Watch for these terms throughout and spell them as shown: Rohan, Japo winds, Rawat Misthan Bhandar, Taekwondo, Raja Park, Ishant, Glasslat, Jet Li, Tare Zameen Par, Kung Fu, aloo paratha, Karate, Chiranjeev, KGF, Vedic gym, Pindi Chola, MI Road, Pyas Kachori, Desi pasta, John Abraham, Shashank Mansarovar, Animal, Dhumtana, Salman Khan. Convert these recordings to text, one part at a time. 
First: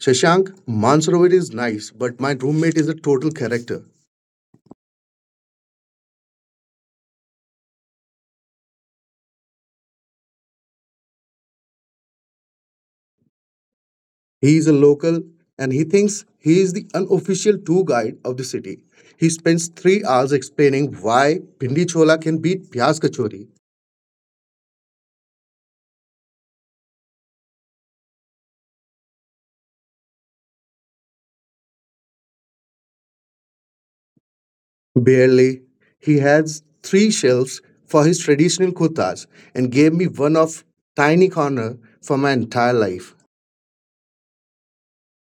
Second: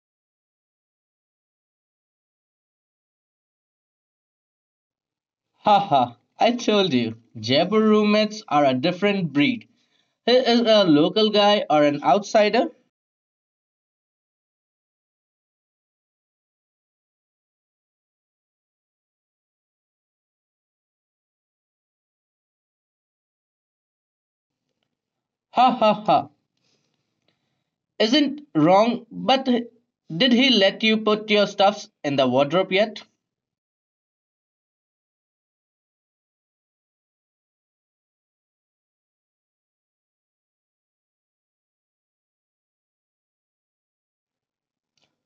Shashank, Mansarovar is nice, but my roommate is a total character. Haha, I told you, Jaipur roommates are a different breed. He is a local guy or an outsider? He is a local and he thinks he is the unofficial tour guide of the city. He spends 3 hours explaining why Pindi Chola can beat Pyas Kachori. Ha ha ha. Isn't wrong, but did he let you put your stuffs in the wardrobe yet? Barely. He has three shelves for his traditional kurtas and gave me one of tiny corner for my entire life.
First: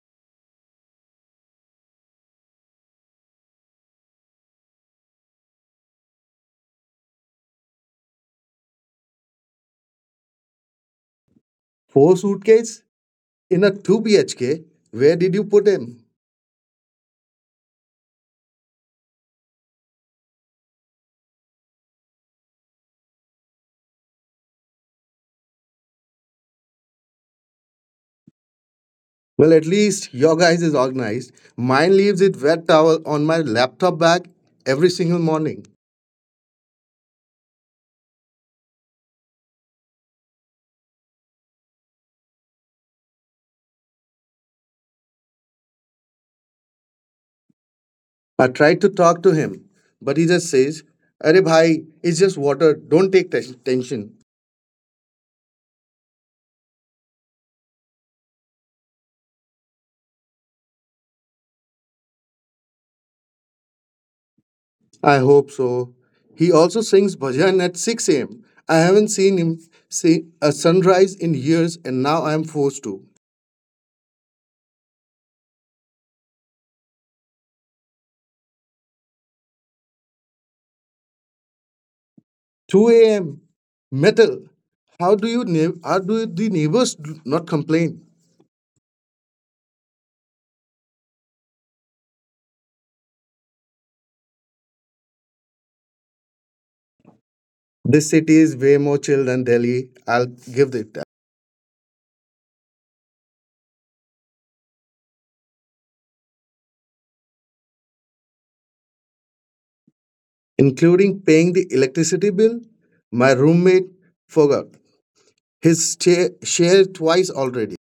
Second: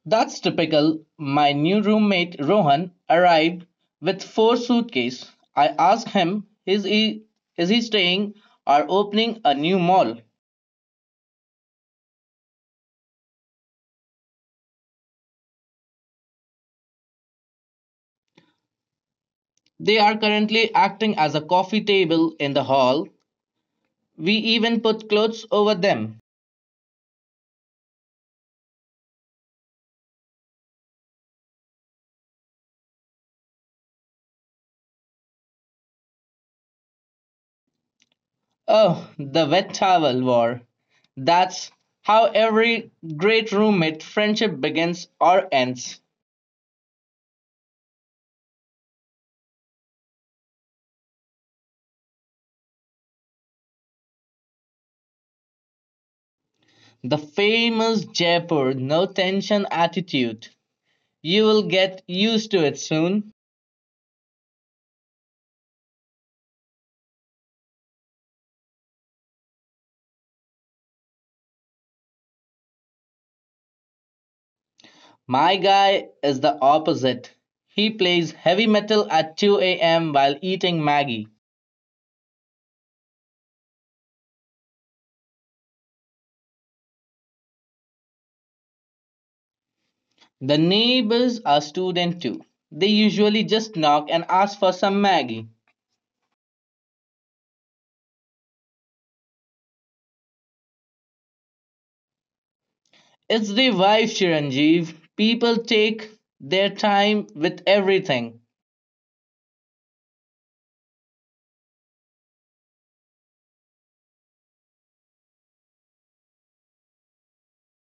That's typical. My new roommate Rohan arrived with four suitcases. I asked him, is he staying or opening a new mall? Four suitcases in a 2 BHK? Where did you put him? They are currently acting as a coffee table in the hall. We even put clothes over them. Well, at least your guys is organized. Mine leaves it wet towel on my laptop bag every single morning. Oh, the wet towel war. That's how every great roommate friendship begins or ends. I tried to talk to him, but he just says, "Arey, bhai, it's just water. Don't take tension. The famous Jaipur no tension attitude. You will get used to it soon. I hope so. He also sings bhajan at 6 a.m. I haven't seen him see a sunrise in years and now I am forced to. My guy is the opposite. He plays heavy metal at 2 a.m. while eating Maggie. 2 a.m. metal. How do the neighbors not complain? The neighbors are student too. They usually just knock and ask for some Maggie. This city is way more chill than Delhi. I'll give it that. It's the wife, Chiranjeev. People take their time with everything. Including paying the electricity bill, my roommate forgot his share twice already.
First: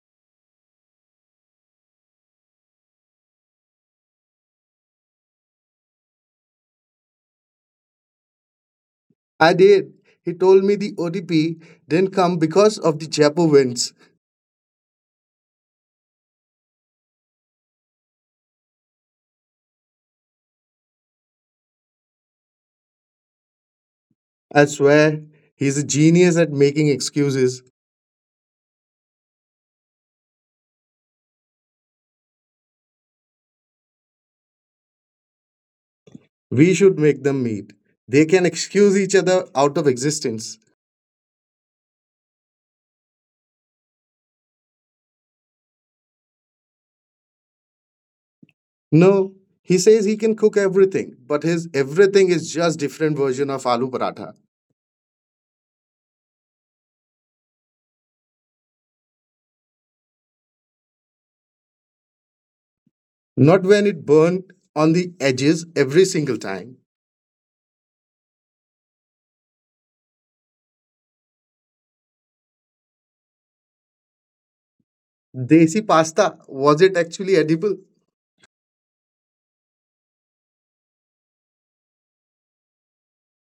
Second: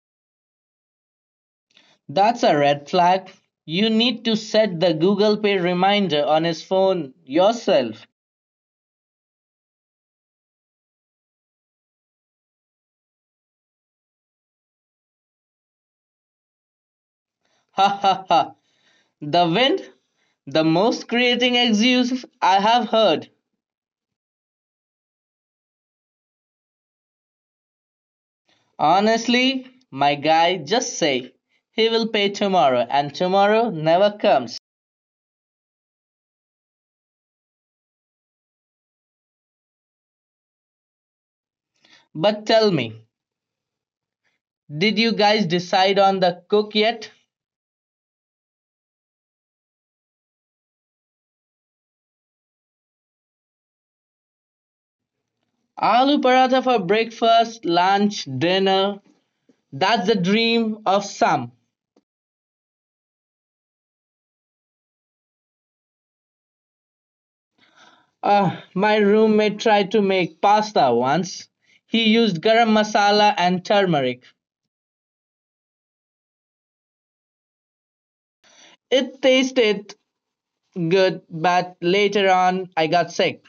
That's a red flag. You need to set the Google Pay reminder on his phone yourself. I did. He told me the OTP didn't come because of the Japo winds. Ha ha ha. The wind, the most creating excuse I have heard. I swear, he's a genius at making excuses. Honestly, my guy just say he will pay tomorrow and tomorrow never comes. We should make them meet. They can excuse each other out of existence. But tell me, did you guys decide on the cook yet? No, he says he can cook everything, but his everything is just different version of aloo paratha. Aloo paratha for breakfast, lunch, dinner. That's the dream of some. Not when it burned on the edges every single time. Ah, my roommate tried to make pasta once. He used garam masala and turmeric. Desi pasta, was it actually edible? It tasted good, but later on I got sick.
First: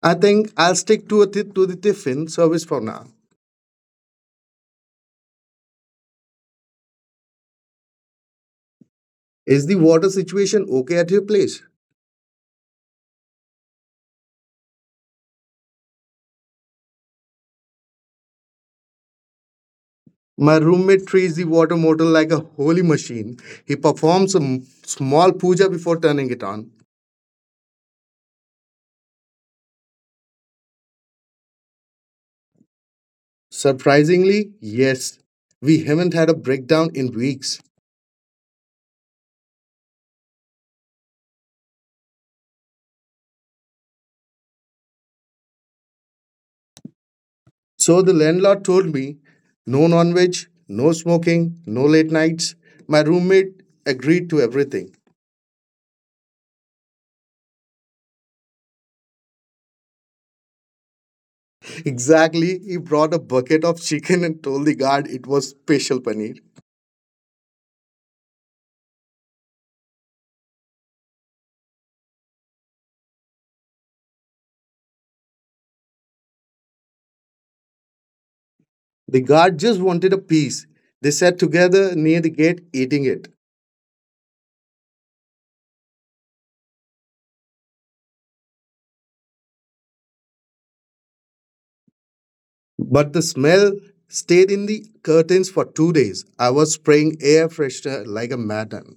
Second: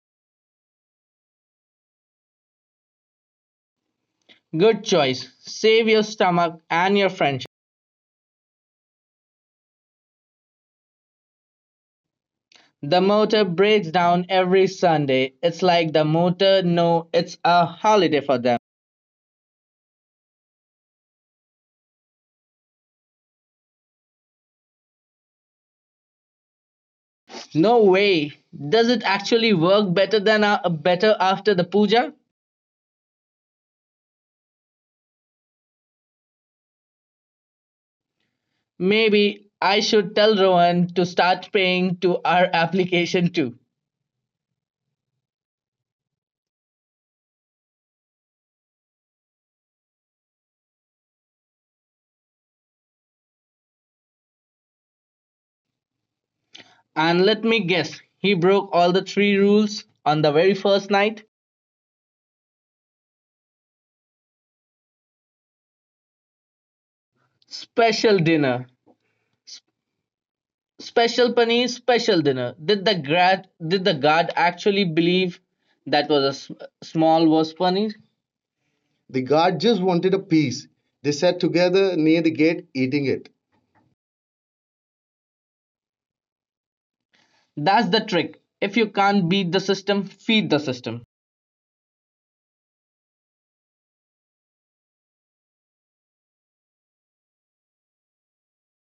I think I'll stick to the tiffin service for now. Good choice. Save your stomach and your friendship. Is the water situation okay at your place? The motor breaks down every Sunday. It's like the motor no, it's a holiday for them. My roommate treats the water motor like a holy machine. He performs a small puja before turning it on. No way. Does it actually work better than better after the puja? Surprisingly, yes. We haven't had a breakdown in weeks. Maybe I should tell Rohan to start paying to our application too. So the landlord told me, no non veg, no smoking, no late nights. My roommate agreed to everything. And let me guess, he broke all the three rules on the very first night. Exactly, he brought a bucket of chicken and told the guard it was special paneer. Special dinner. Special paneer, special dinner. Did the guard actually believe that was a small was paneer? The The guard guard just just wanted wanted a a piece. piece. They They sat sat together together near near the the gate gate eating eating it. it. That's the trick. If you can't beat the system, feed the system. But the smell stayed in the curtains for 2 days. I was spraying air freshener like a madman.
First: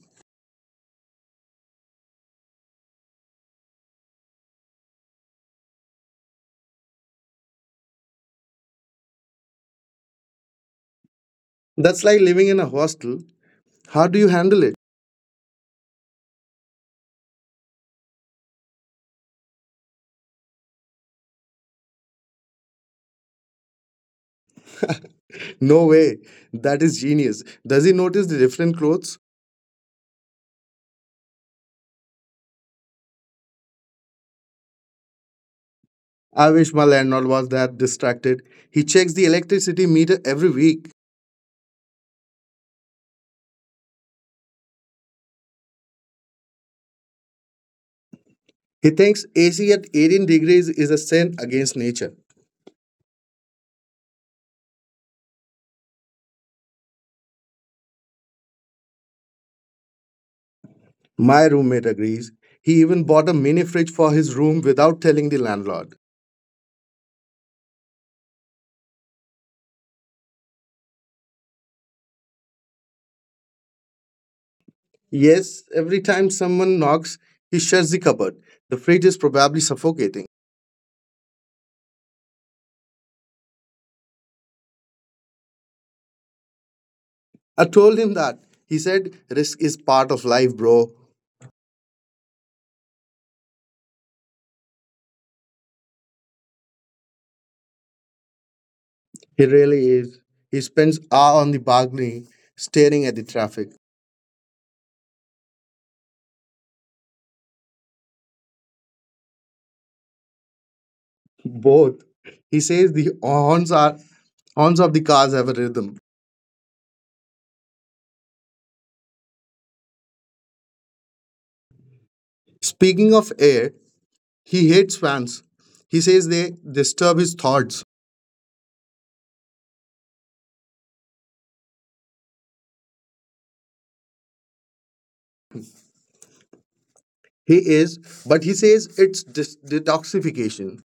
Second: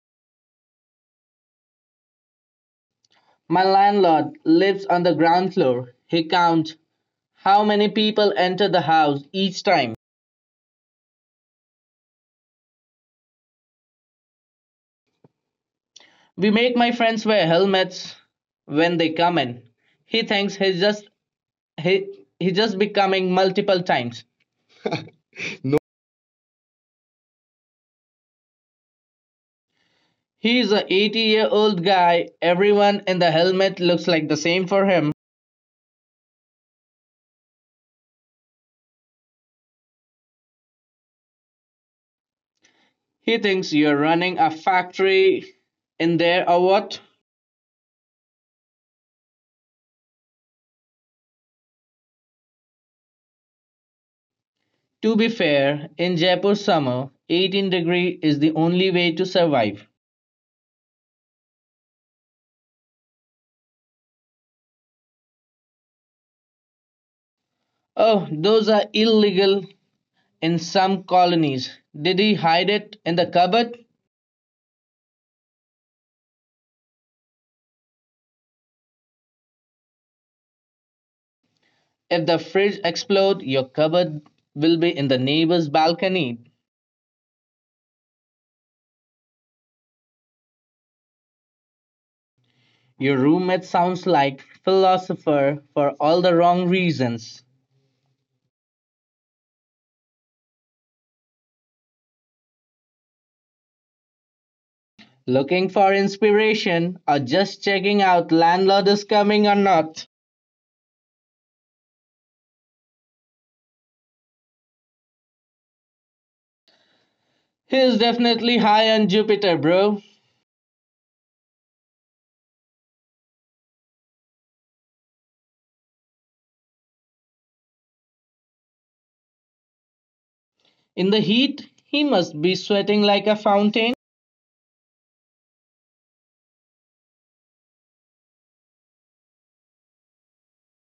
My landlord lives on the ground floor. He counts how many people enter the house each time. That's like living in a hostel. How do you handle it? We make my friends wear helmets when they come in. He thinks he's just becoming multiple times. No way. That is genius. Does he notice the different clothes? He's a 80-year-old guy. Everyone in the helmet looks like the same for him. I wish my landlord was that distracted. He checks the electricity meter every week. He thinks you're running a factory in there or what? He thinks AC at 18 degrees is a sin against nature. To be fair, in Jaipur summer, 18 degree is the only way to survive. My roommate agrees. He even bought a mini fridge for his room without telling the landlord. Oh, those are illegal in some colonies. Did he hide it in the cupboard? Yes, every time someone knocks, he shuts the cupboard. The fridge is probably suffocating. If the fridge explodes, your cupboard will be in the neighbor's balcony. I told him that. He said, "Risk is part of life, bro." Your roommate sounds like philosopher for all the wrong reasons. He really is. He spends hours on the balcony staring at the traffic. Looking for inspiration or just checking out landlord is coming or not? Both. He says the horns are horns of the cars have a rhythm. He is definitely high on Jupiter, bro. Speaking of air, he hates fans. He says they disturb his thoughts. In the heat, he must be sweating like a fountain. He is, but he says it's detoxification.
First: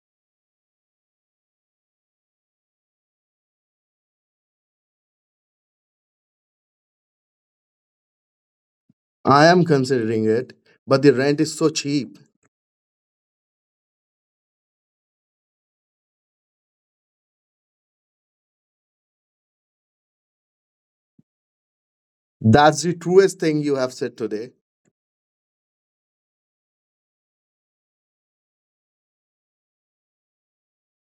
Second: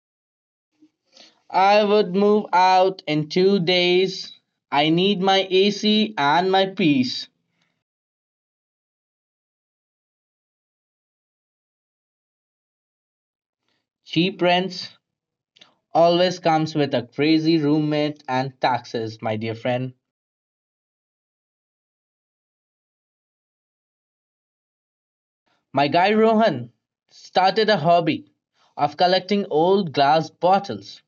I would move out in 2 days. I need my AC and my peace. I am considering it, but the rent is so cheap. Cheap rents always comes with a crazy roommate and taxes, my dear friend. That's the truest thing you have said today. My guy Rohan started a hobby of collecting old glass bottles.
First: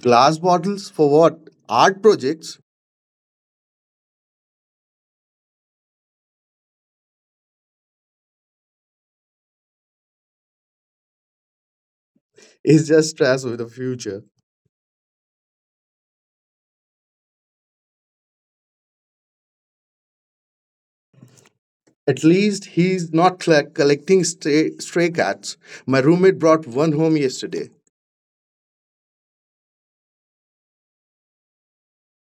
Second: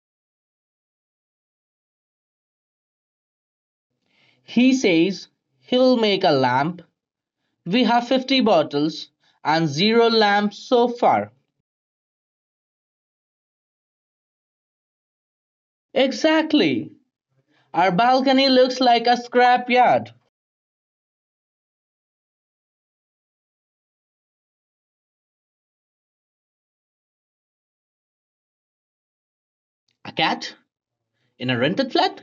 Glass bottles for what? Art projects He says he'll make a lamp. We have 50 bottles and zero lamps so far. is just stress with the future. Exactly. Our balcony looks like a scrapyard. At least he's not collecting stray cats. My roommate brought one home yesterday. A cat? In a rented flat?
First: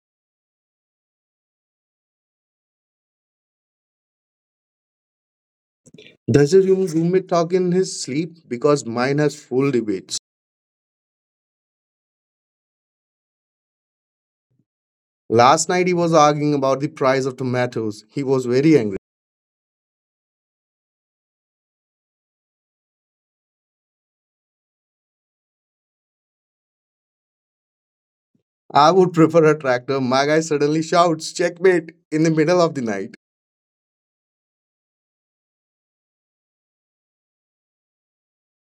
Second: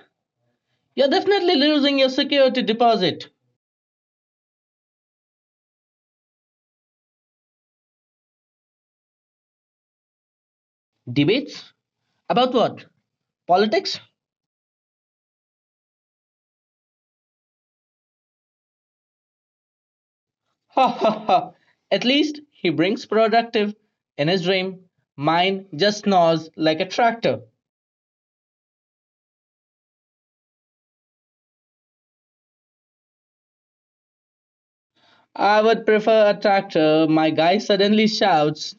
You're definitely losing your security deposit. Does your roommate talk in his sleep? Because mine has full debates. Debates? About what? Politics? Last night he was arguing about the price of tomatoes. He was very angry. Ha ha ha. At least he brings productive in his dream. Mine just snores like a tractor. I would prefer a tractor. My guy suddenly shouts, "Checkmate," in the middle of the night. I would prefer a tractor, my guy suddenly shouts.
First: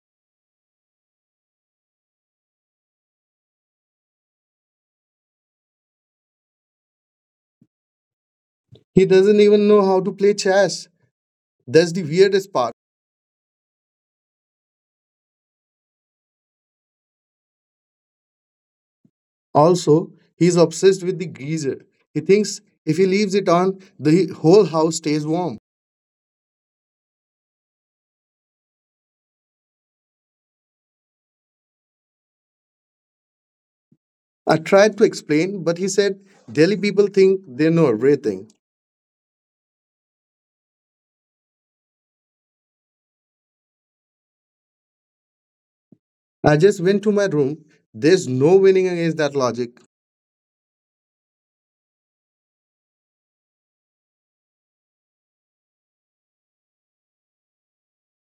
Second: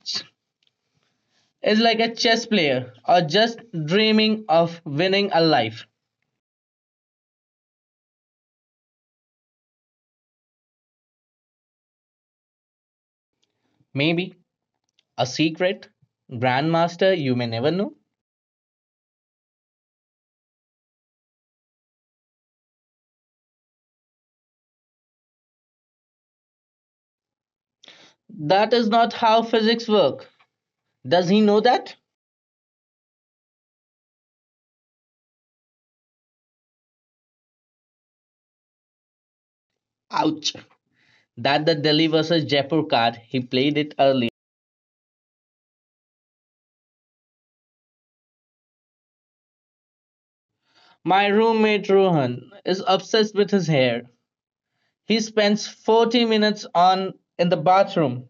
Is like a chess player or just dreaming of winning a life. He doesn't even know how to play chess. That's the weirdest part. Maybe a secret grandmaster you may never know. Also, he's obsessed with the geyser. He thinks if he leaves it on, the whole house stays warm. That is not how physics work. Does he know that? I tried to explain, but he said Delhi people think they know everything. Ouch. That the Delhi versus Jaipur card, he played it early. I just went to my room. There's no winning against that logic. My roommate Rohan is obsessed with his hair. He spends 40 minutes on in the bathroom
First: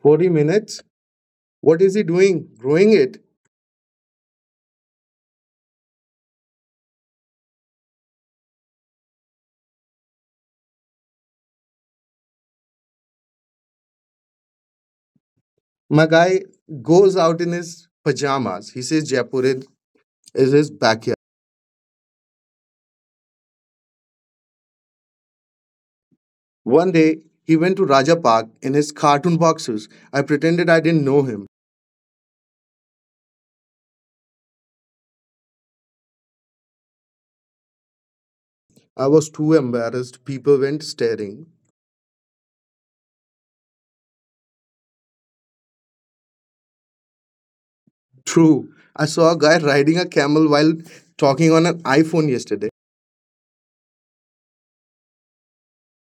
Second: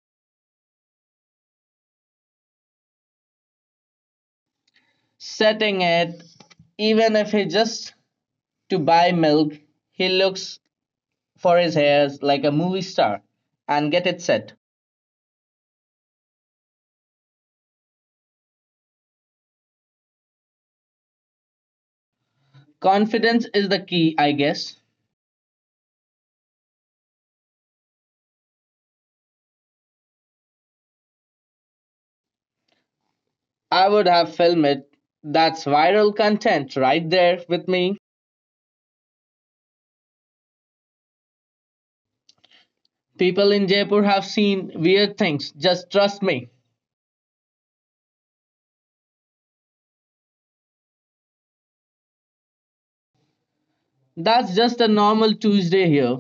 40 minutes? What is he doing? Growing it? setting it even if he just to buy milk. He looks for his hairs like a movie star and get it set. My guy goes out in his pajamas. He says Jaipur is his backyard. Confidence is the key, I guess. One day, he went to Raja Park in his cartoon boxers. I pretended I didn't know him. I would have filmed it. That's viral content right there with me. I was too embarrassed. People went staring. People in Jaipur have seen weird things, just trust me. True. I saw a guy riding a camel while talking on an iPhone yesterday. That's just a normal Tuesday here.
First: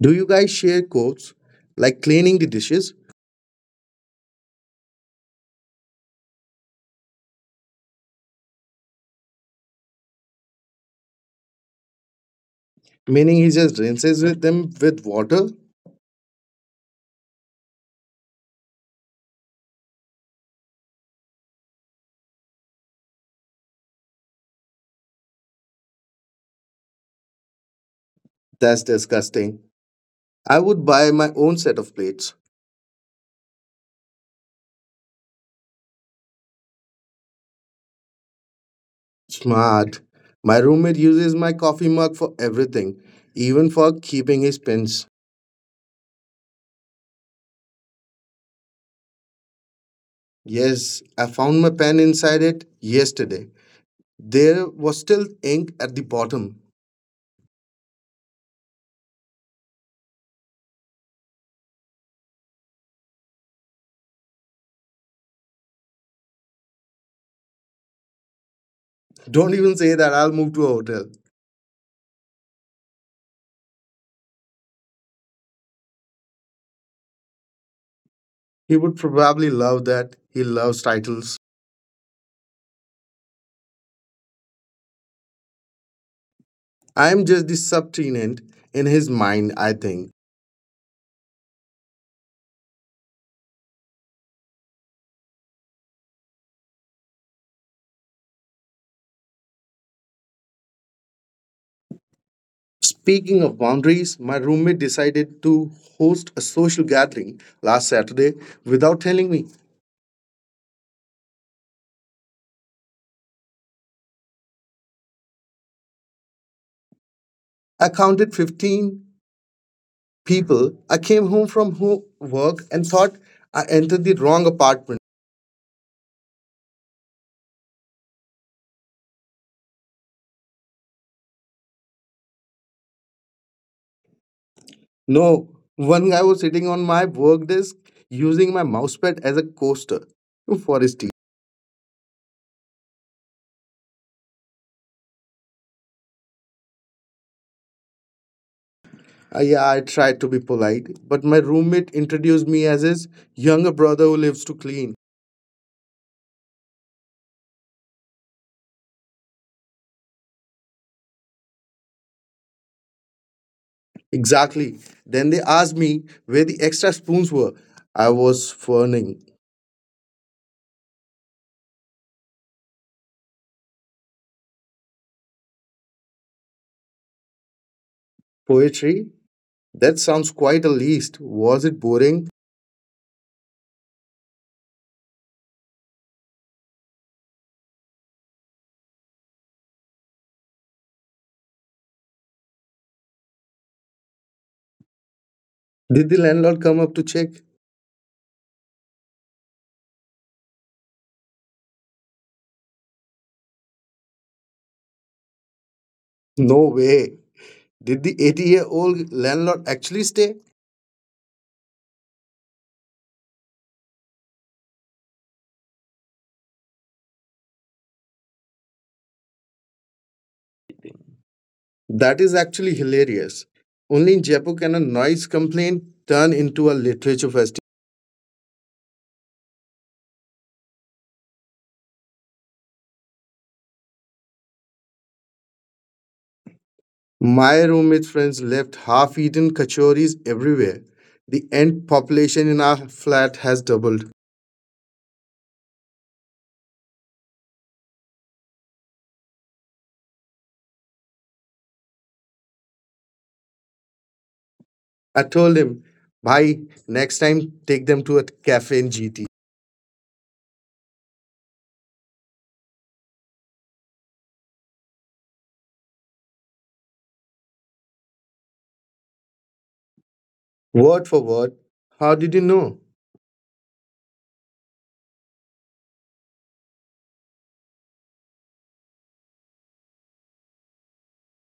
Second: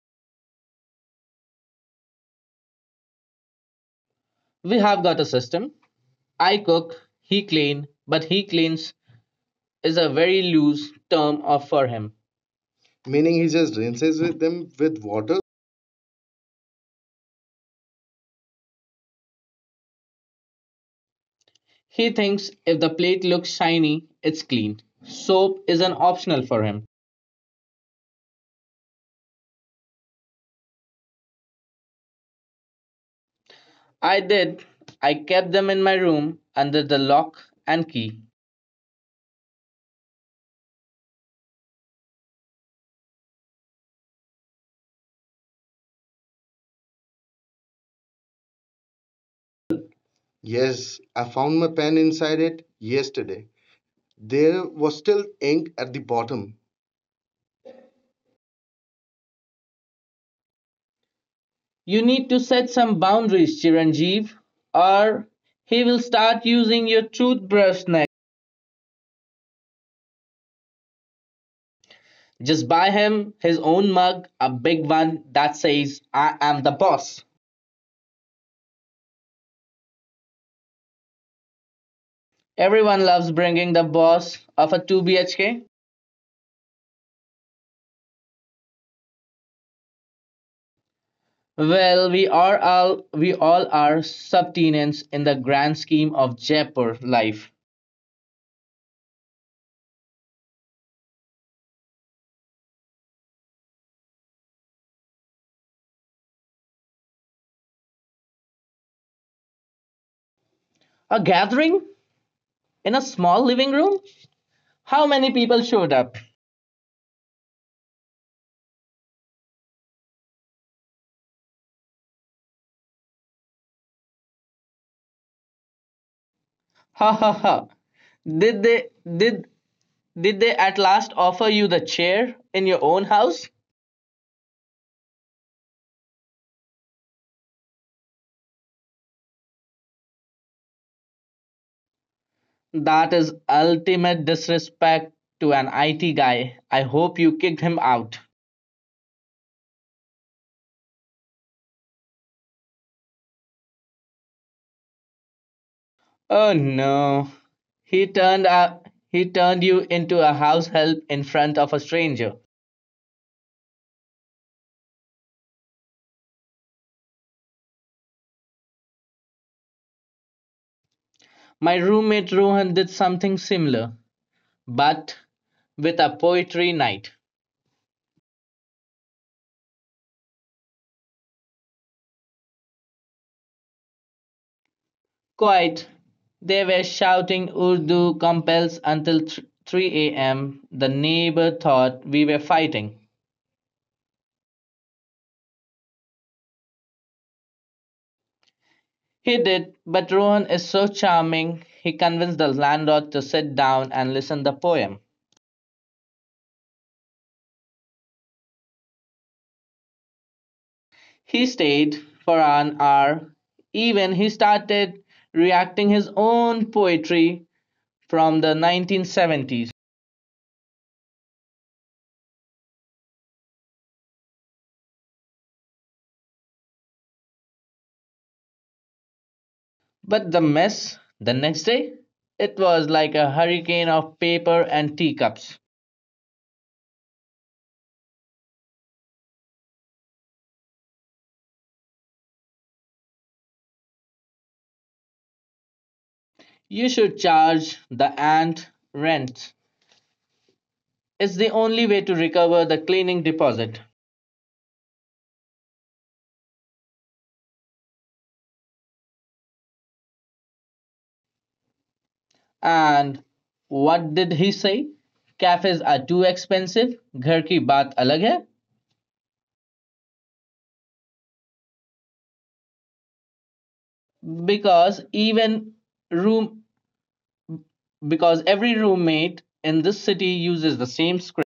Do you guys share quotes like cleaning the dishes? We have got a system. I cook, he clean, but he cleans is a very loose term of for him. Meaning Meaning he he just just rinses rinses with with them them with with water. water? He thinks if the plate looks shiny, it's clean. Soap is an optional for him. That's disgusting. I would buy my own set of plates. I did. I kept them in my room under the lock and key. Smart. My roommate uses my coffee mug for everything, even for keeping his pens. Yes, Yes, I I found found my my pen pen inside inside it it yesterday. yesterday. There There was was still still ink ink at at the the bottom. bottom. You need to set some boundaries, Chiranjeev, or he will start using your toothbrush next. Don't even say that, I'll move to a hotel. Just buy him his own mug, a big one that says, I am the boss. He would probably love that. He loves titles. Everyone loves bringing the boss of a 2 BHK. I'm just the subtenant in his mind, I think. Well, we all are subtenants in the grand scheme of Jaipur life. Speaking of boundaries, my roommate decided to host a social gathering last Saturday without telling me. A gathering in a small living room? How many people showed up? I counted 15 people. I came home from work and thought I entered the wrong apartment. Ha ha ha. Did they did did they at last offer you the chair in your own house? No, one guy was sitting on my work desk using my mousepad as a coaster for his tea. That is ultimate disrespect to an IT guy. I hope you kicked him out. Yeah, I tried to be polite, but my roommate introduced me as his younger brother who lives to clean. Oh no. He turned a, he turned you into a house help in front of a stranger. Exactly. Then they asked me where the extra spoons were. I was fawning. My roommate Rohan did something similar, but with a poetry night. Poetry? That sounds quite a list. Was it boring? Quite. They were shouting Urdu compels until 3 a.m. The neighbor thought we were fighting. Did the landlord come up to check? He did, but Rohan is so charming. He convinced the landlord to sit down and listen the poem. No way. Did the 80-year-old landlord actually stay? He stayed for an hour. Even he started reacting his own poetry from the 1970s. That is actually hilarious. Only in Jaipur can a noise complaint turn into a literature festival. But the mess the next day, it was like a hurricane of paper and teacups. My roommate's friends left half eaten kachoris everywhere. The ant population in our flat has doubled. You should charge the ant rent. It's the only way to recover the cleaning deposit. I told him, "Bhai, next time take them to a cafe in GT." And what did he say? Cafes are too expensive. Ghar ki baat alag hai. Word for word, how did you know? Because even room because every roommate in this city uses the same script.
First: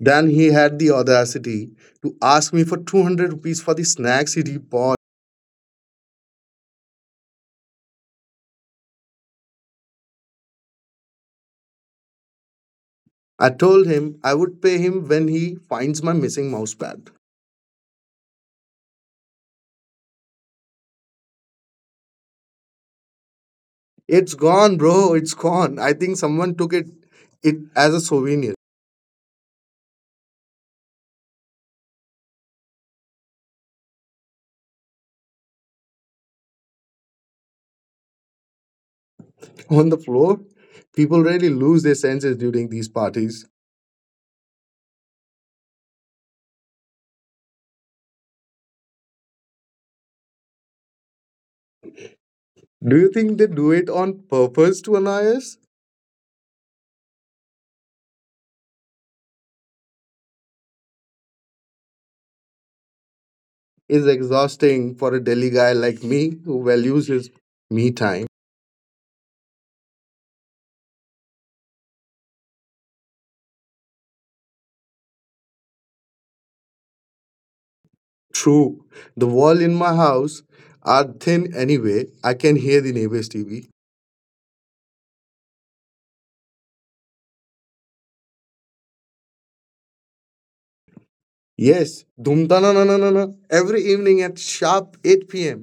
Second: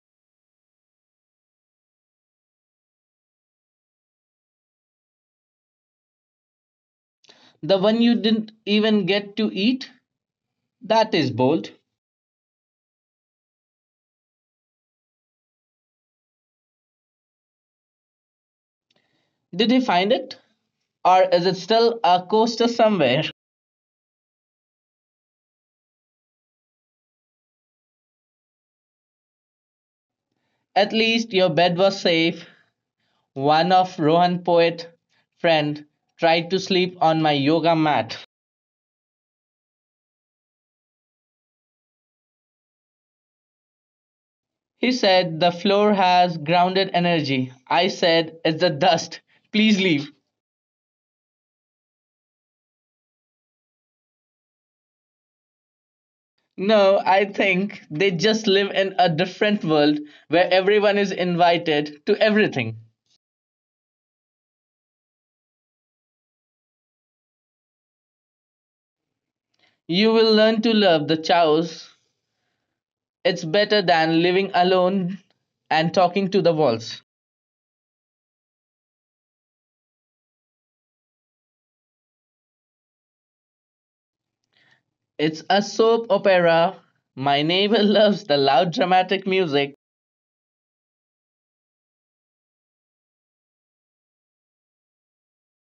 Then he had the audacity to ask me for 200 rupees for the snacks he bought. The one you didn't even get to eat? That is bold. I told him I would pay him when he finds my missing mousepad. Did you find it? Or is it still a coaster somewhere? It's gone, bro. It's gone. I think someone took it as a souvenir. At least your bed was safe. One of Rohan poet friend tried to sleep on my yoga mat. On the floor, people really lose their senses during these parties. He said the floor has grounded energy. I said it's the dust. Please leave. Do you think they do it on purpose to annoy us? No, I think they just live in a different world where everyone is invited to everything. Is exhausting for a Delhi guy like me who values his me time. You will learn to love the chows. It's better than living alone and talking to the walls. True, the wall in my house are thin anyway. I can hear the neighbors' TV. It's a soap opera. My neighbor loves the loud dramatic music. Yes, Dhumtana na na na na every evening at sharp 8 p.m.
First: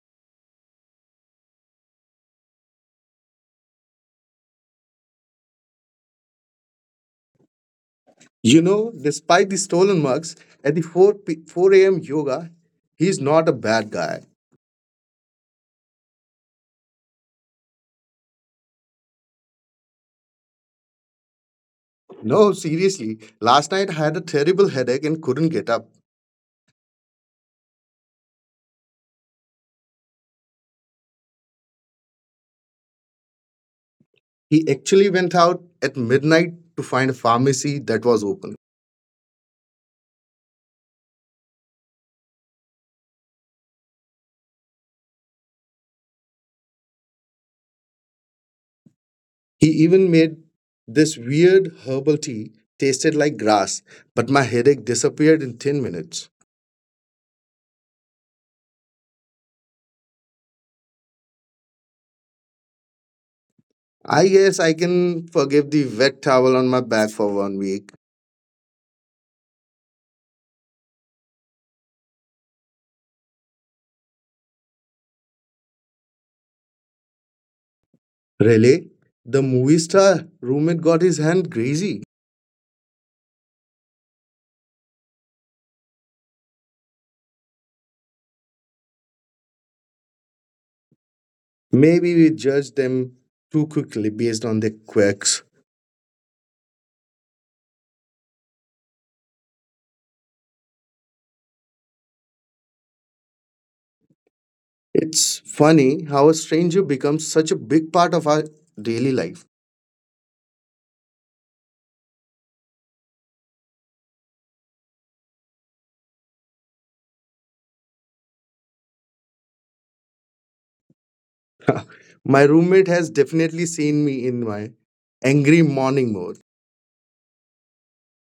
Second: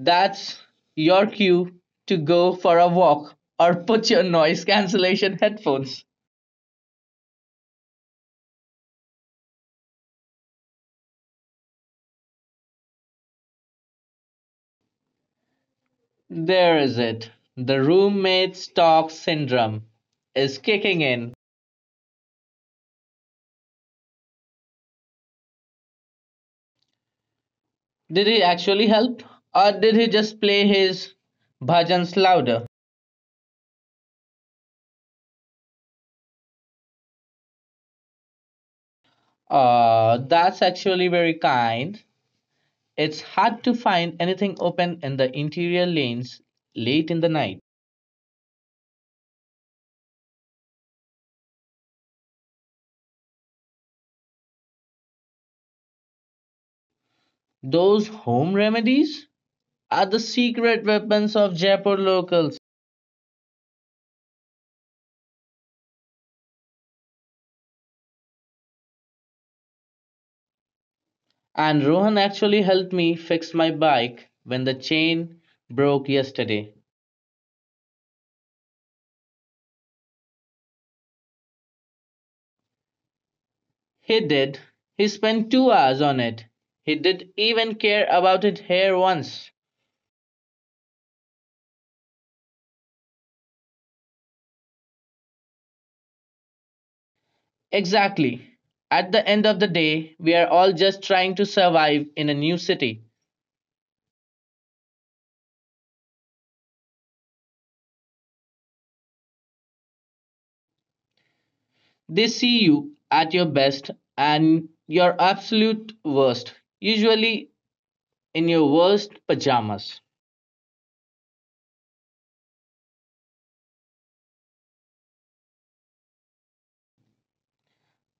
That's your cue to go for a walk or put your noise cancellation headphones. You know, despite the stolen mugs, at the 4 a.m. yoga, he's not a bad guy. There is it. The roommates talk syndrome is kicking in. No, seriously, last night I had a terrible headache and couldn't get up. Did he actually help? Or did he just play his bhajans louder? He actually went out at midnight to find a pharmacy that was open. That's actually very kind. It's hard to find anything open in the interior lanes late in the night. He even made this weird herbal tea, tasted like grass, but my headache disappeared in 10 minutes. Those home remedies are the secret weapons of Jaipur locals. I guess I can forgive the wet towel on my back for one week. And Rohan actually helped me fix my bike when the chain broke yesterday. Really? The movie star roommate got his hand greasy. He did. He spent 2 hours on it. He didn't even care about it here once. Maybe we judged them too quickly based on their quirks. Exactly. At the end of the day, we are all just trying to survive in a new city. It's funny how a stranger becomes such a big part of our daily life. They see you at your best and your absolute worst, usually in your worst pajamas. My roommate has definitely seen me in my angry morning mode.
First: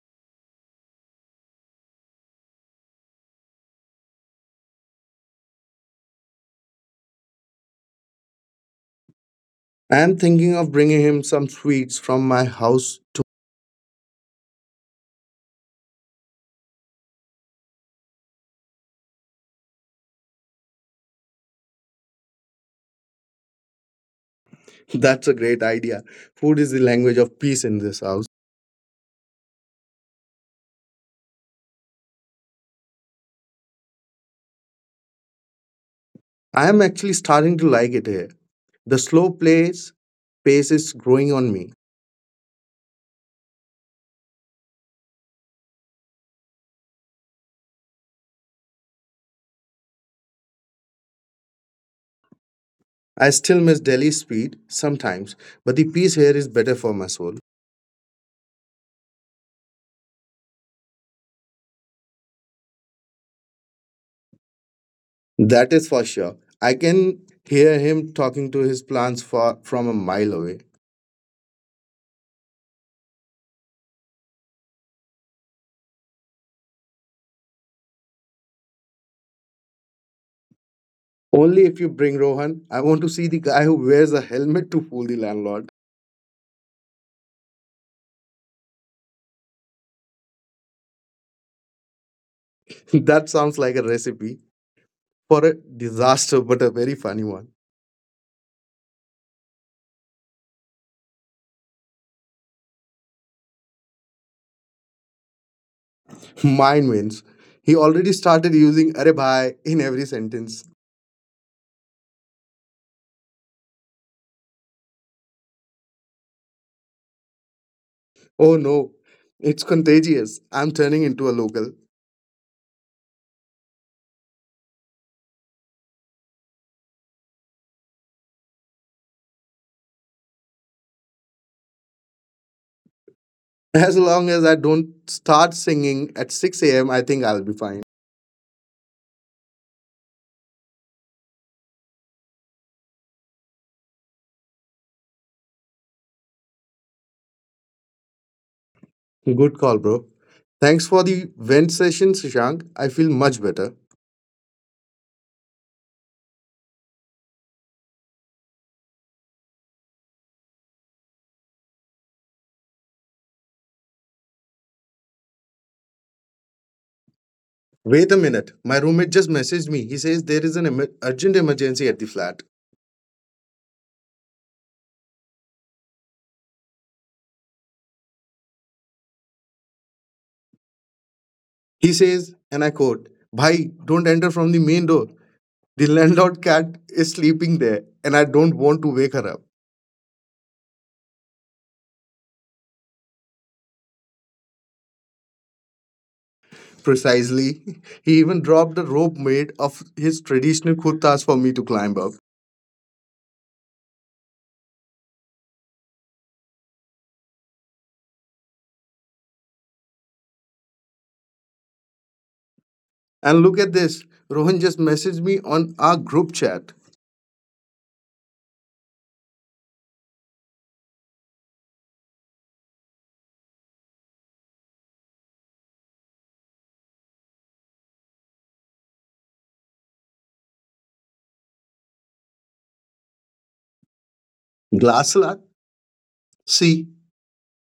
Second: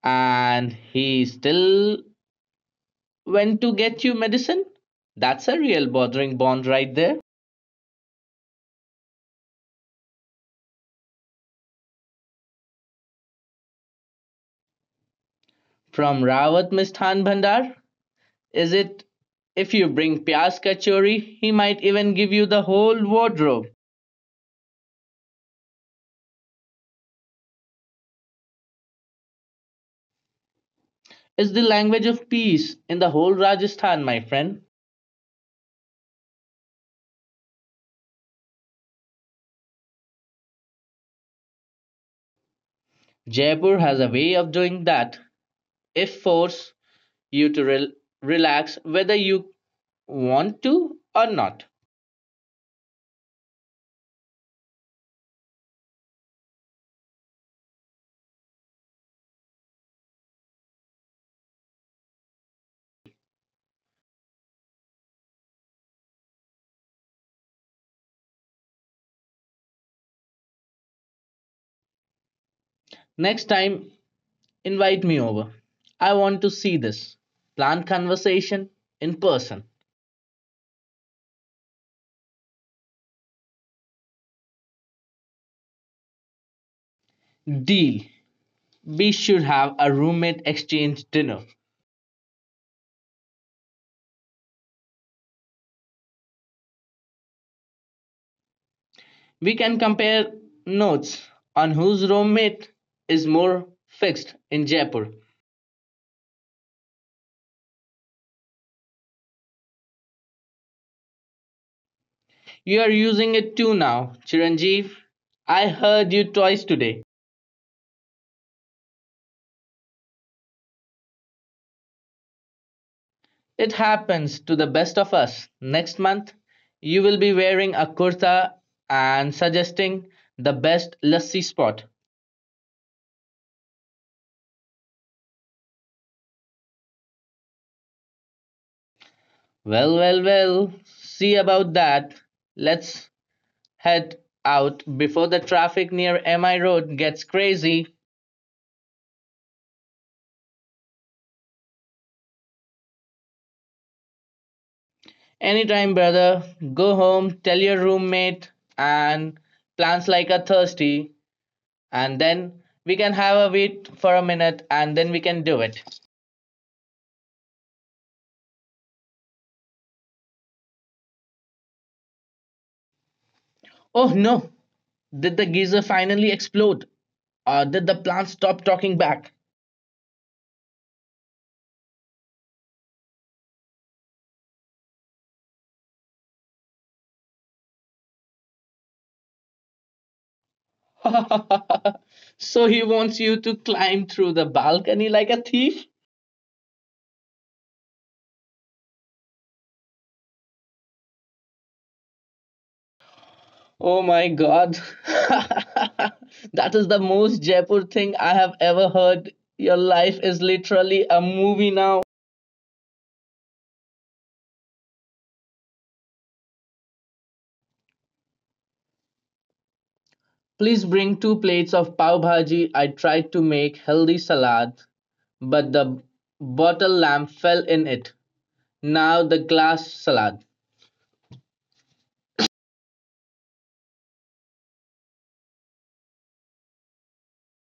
And he still went to get you medicine? That's a real bothering bond right there. I'm thinking of bringing him some sweets from my house. From Rawat Misthan Bhandar? Is it if you bring Pyas Kachori, he might even give you the whole wardrobe. That's a great idea. Food is the language of peace in this house. Is the language of peace in the whole Rajasthan, my friend. I am actually starting to like it here. The slow pace is growing on me. Jaipur has a way of doing that. If force you to relax whether you want to or not. I still miss Delhi's speed sometimes, but the peace here is better for my soul. That is for sure. I can hear him talking to his plants from a mile away. Next time, invite me over. I want to see this. Plan conversation in person. Only if you bring Rohan. I want to see the guy who wears a helmet to fool the landlord. Deal. We should have a roommate exchange dinner. That sounds like a recipe for a disaster, but a very funny one. We can compare notes on whose roommate is more fixed in Jaipur. Mine wins. He already started using "arey bhai" in every sentence. You're using it too now, Chiranjeev. I heard you twice today. Oh no, it's contagious. I'm turning into a local. It happens to the best of us. Next month, you will be wearing a kurta and suggesting the best lassi spot. As long as I don't start singing at 6 a.m., I think I'll be fine. Well, well, well, see about that. Let's head out before the traffic near MI Road gets crazy. Good call, bro. Thanks for the vent session, Shishank. I feel much better. Anytime, brother. Go home, tell your roommate, and plans like a thirsty. And then we can have a wait for a minute and then we can do it. Wait a minute. My roommate just messaged me. He says there is an urgent emergency at the flat. Oh no! Did the geyser finally explode? Or did the plant stop talking back? He says, and I quote, "Bhai, don't enter from the main door. The landlord cat is sleeping there, and I don't want to wake her up." So he wants you to climb through the balcony like a thief? Precisely. He even dropped a rope made of his traditional kurtas for me to climb up. Oh my god. That is the most Jaipur thing I have ever heard. Your life is literally a movie now. And look at this. Rohan just messaged me on our group chat. Please bring two plates of pav bhaji. I tried to make healthy salad, but the bottle lamp fell in it. Now the glass salad. Glasslat. See,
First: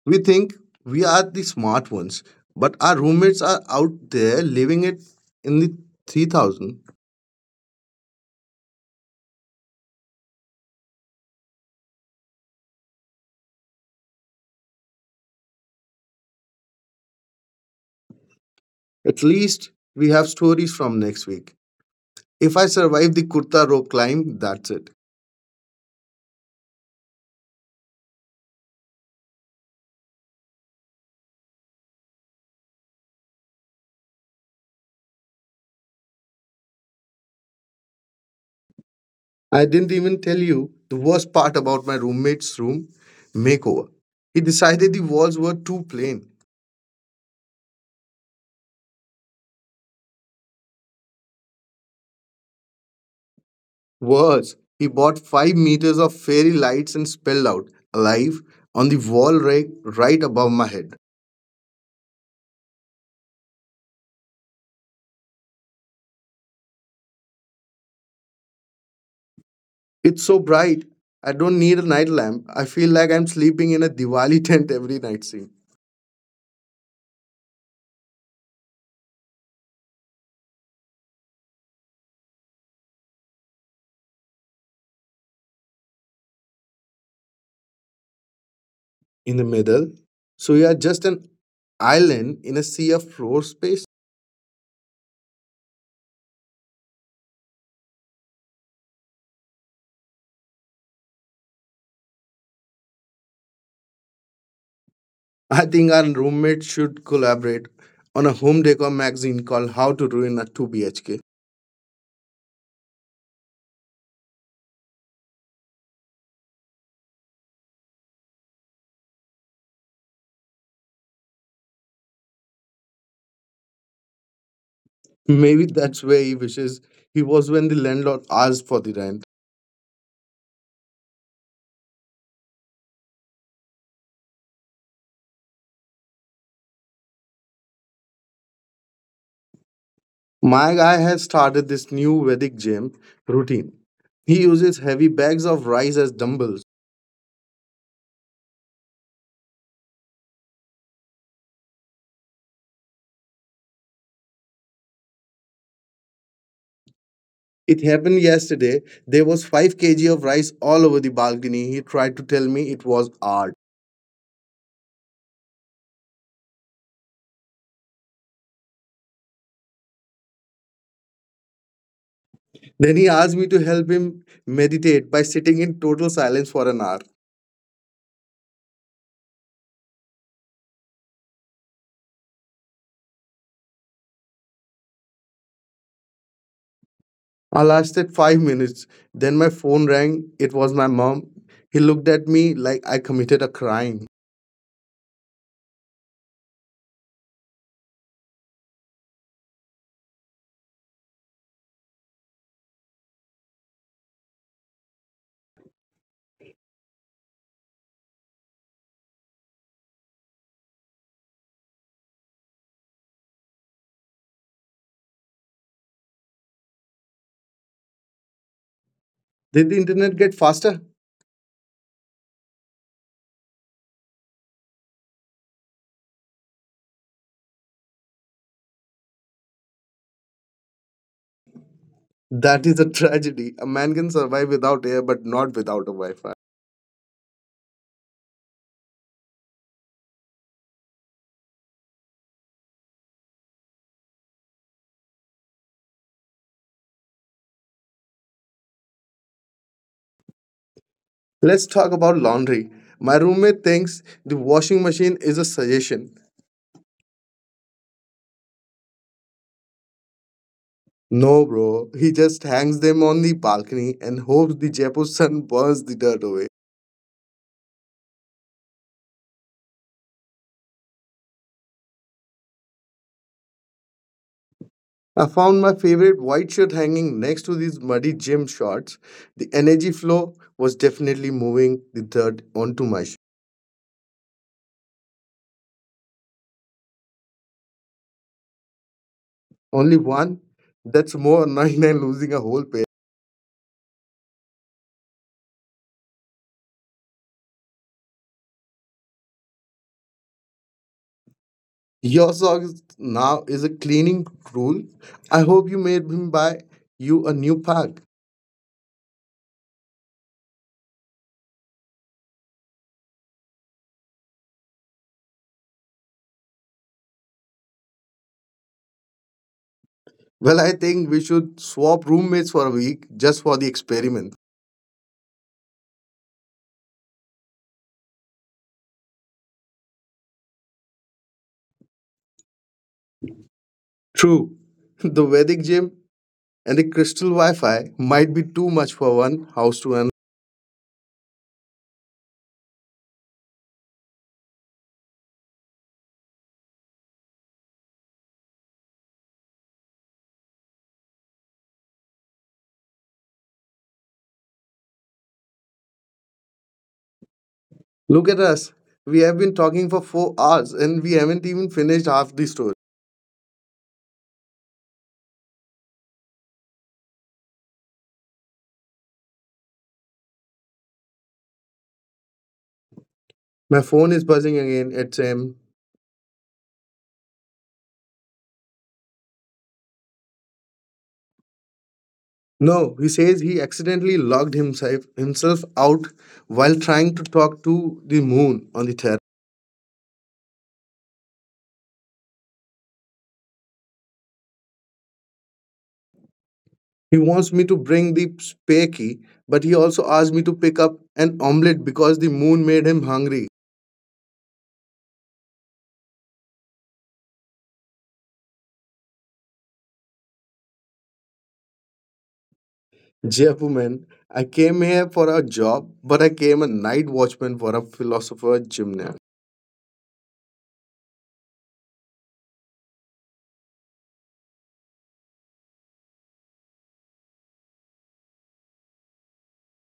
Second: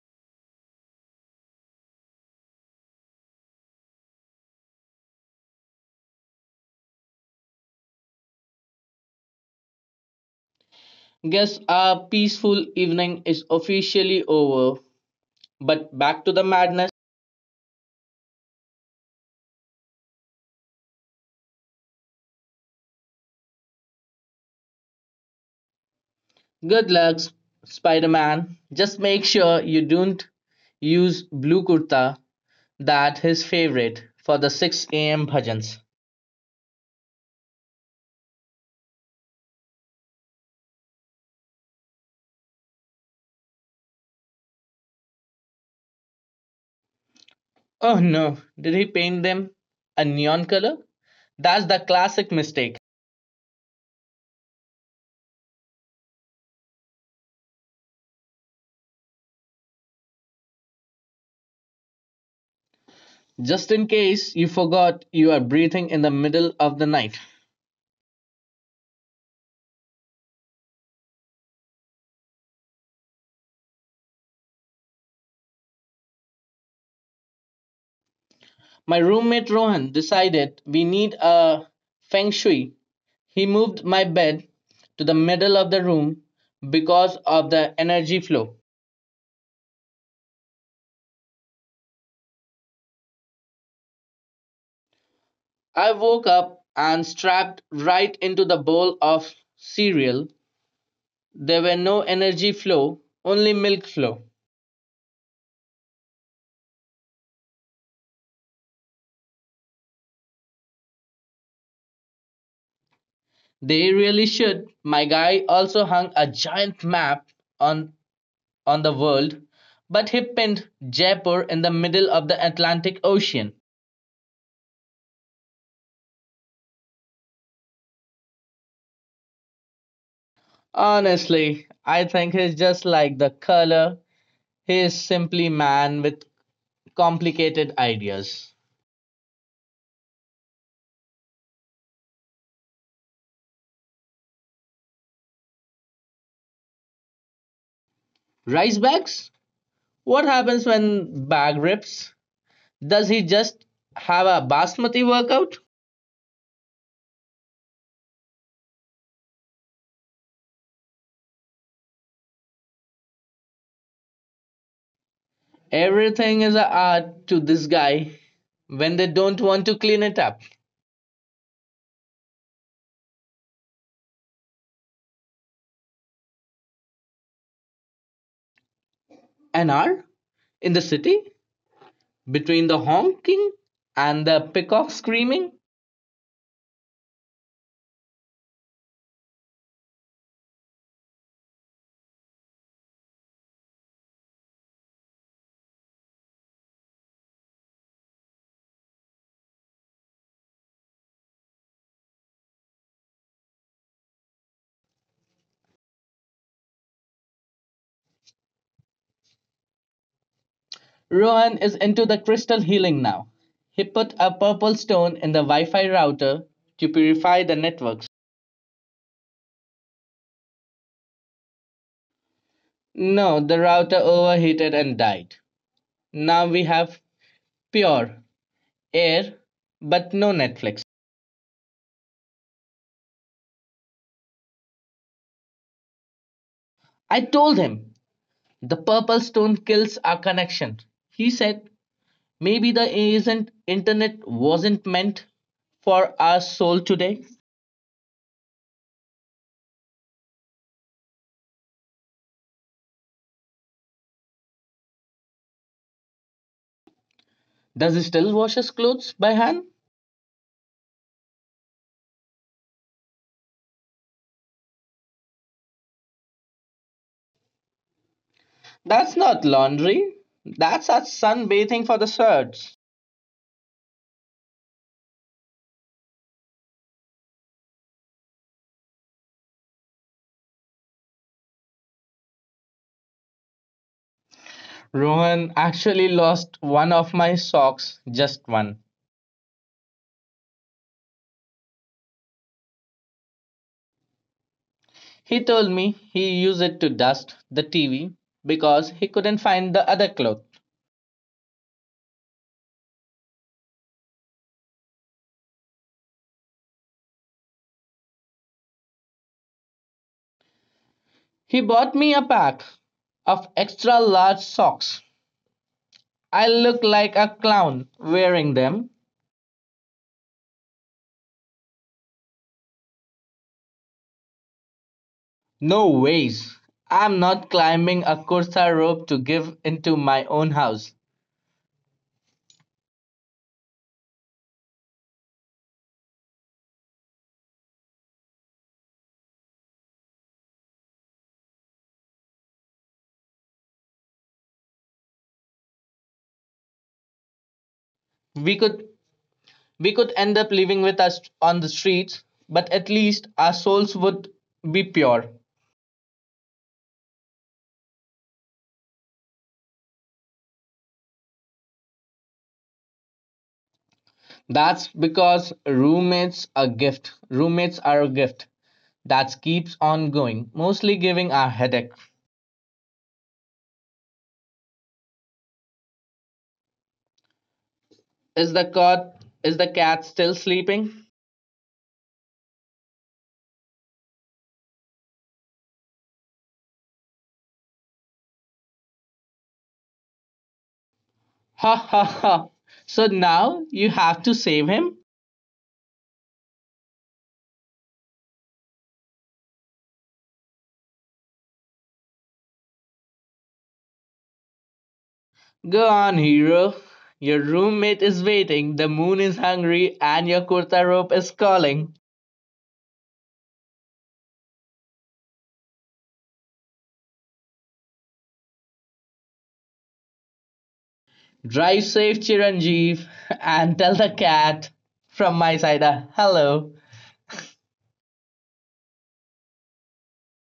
we think we are the smart ones, but our roommates are out there living it in the 3,000. Guess our peaceful evening is officially over. But back to the madness. At least we have stories from next week. If I survive the kurta rope climb, that's it. Good luck, Spider Man. Just make sure you don't use blue kurta, that his favorite, for the 6 a.m. bhajans. I didn't even tell you the worst part about my roommate's room makeover. He decided the walls were too plain. Oh no, did he paint them a neon color? That's the classic mistake. Worse, he bought 5 meters of fairy lights and spelled out "alive" on the wall right above my head. Just in case you forgot you are breathing in the middle of the night. It's so bright, I don't need a night lamp. I feel like I'm sleeping in a Diwali tent every night scene. My roommate Rohan decided we need a feng shui. He moved my bed to the middle of the room because of the energy flow. In the middle, so you are just an island in a sea of floor space. I woke up and strapped right into the bowl of cereal. There were no energy flow, only milk flow. I think our roommates should collaborate on a home decor magazine called How to Ruin a 2 BHK. They really should. My guy also hung a giant map on on the world, but he pinned Jaipur in the middle of the Atlantic Ocean. Maybe that's where he wishes he was when the landlord asked for the rent. Honestly, I think he's just like the color. He is simply man with complicated ideas. My guy has started this new Vedic gym routine. He uses heavy bags of rice as dumbbells. Rice bags? What happens when bag rips? Does he just have a basmati workout? It happened yesterday. There was 5 kg of rice all over the balcony. He tried to tell me it was art. Everything is a art to this guy when they don't want to clean it up. Then he asked me to help him meditate by sitting in total silence for an hour. An hour in the city between the honking and the peacock screaming? I lasted 5 minutes. Then my phone rang. It was my mom. He looked at me like I committed a crime. Rohan is into the crystal healing now. He put a purple stone in the Wi Fi router to purify the networks. Did the internet get faster? No, the router overheated and died. Now we have pure air, but no Netflix. That is a tragedy. A man can survive without air, but not without a Wi Fi. I told him the purple stone kills our connection. He said maybe the isn't internet wasn't meant for our soul today. Let's talk about laundry. My roommate thinks the washing machine is a suggestion. Does he still wash his clothes by hand? No, bro. He just hangs them on the balcony and hopes the Jaipur sun burns the dirt away. That's not laundry. That's a sunbathing for the shirts. I found my favorite white shirt hanging next to these muddy gym shorts. The energy flow was definitely moving the dirt onto my shoes. Rohan actually lost one of my socks, just one. Only one? That's more annoying than losing a whole pair. He told me he used it to dust the TV because he couldn't find the other cloth. Your socks now is a cleaning rule. I hope you made him buy you a new pack. He bought me a pack of extra large socks. I look like a clown wearing them. Well, I think we should swap roommates for a week just for the experiment. No ways. I'm not climbing a kurta rope to give into my own house. True. The Vedic gym and the crystal Wi Fi might be too much for one house to another. We could We could end up living with us on the streets, but at least our souls would be pure. Look at us. We have been talking for 4 hours and we haven't even finished half the story. That's because roommates are a gift. Roommates are a gift that keeps on going, mostly giving our headache. My phone is buzzing again. It's him. Is the cat still sleeping? No, he says he accidentally logged himself out while trying to talk to the moon on the terrace. Ha ha ha. So now you have to save him? He wants me to bring the spare key, but he also asked me to pick up an omelette because the moon made him hungry. Go on, hero. Your roommate is waiting, the moon is hungry, and your kurta rope is calling. Japu man, I came here for a job, but I came a night watchman for a philosopher gymnast. Drive safe, Chiranjeev, and tell the cat from my side a hello.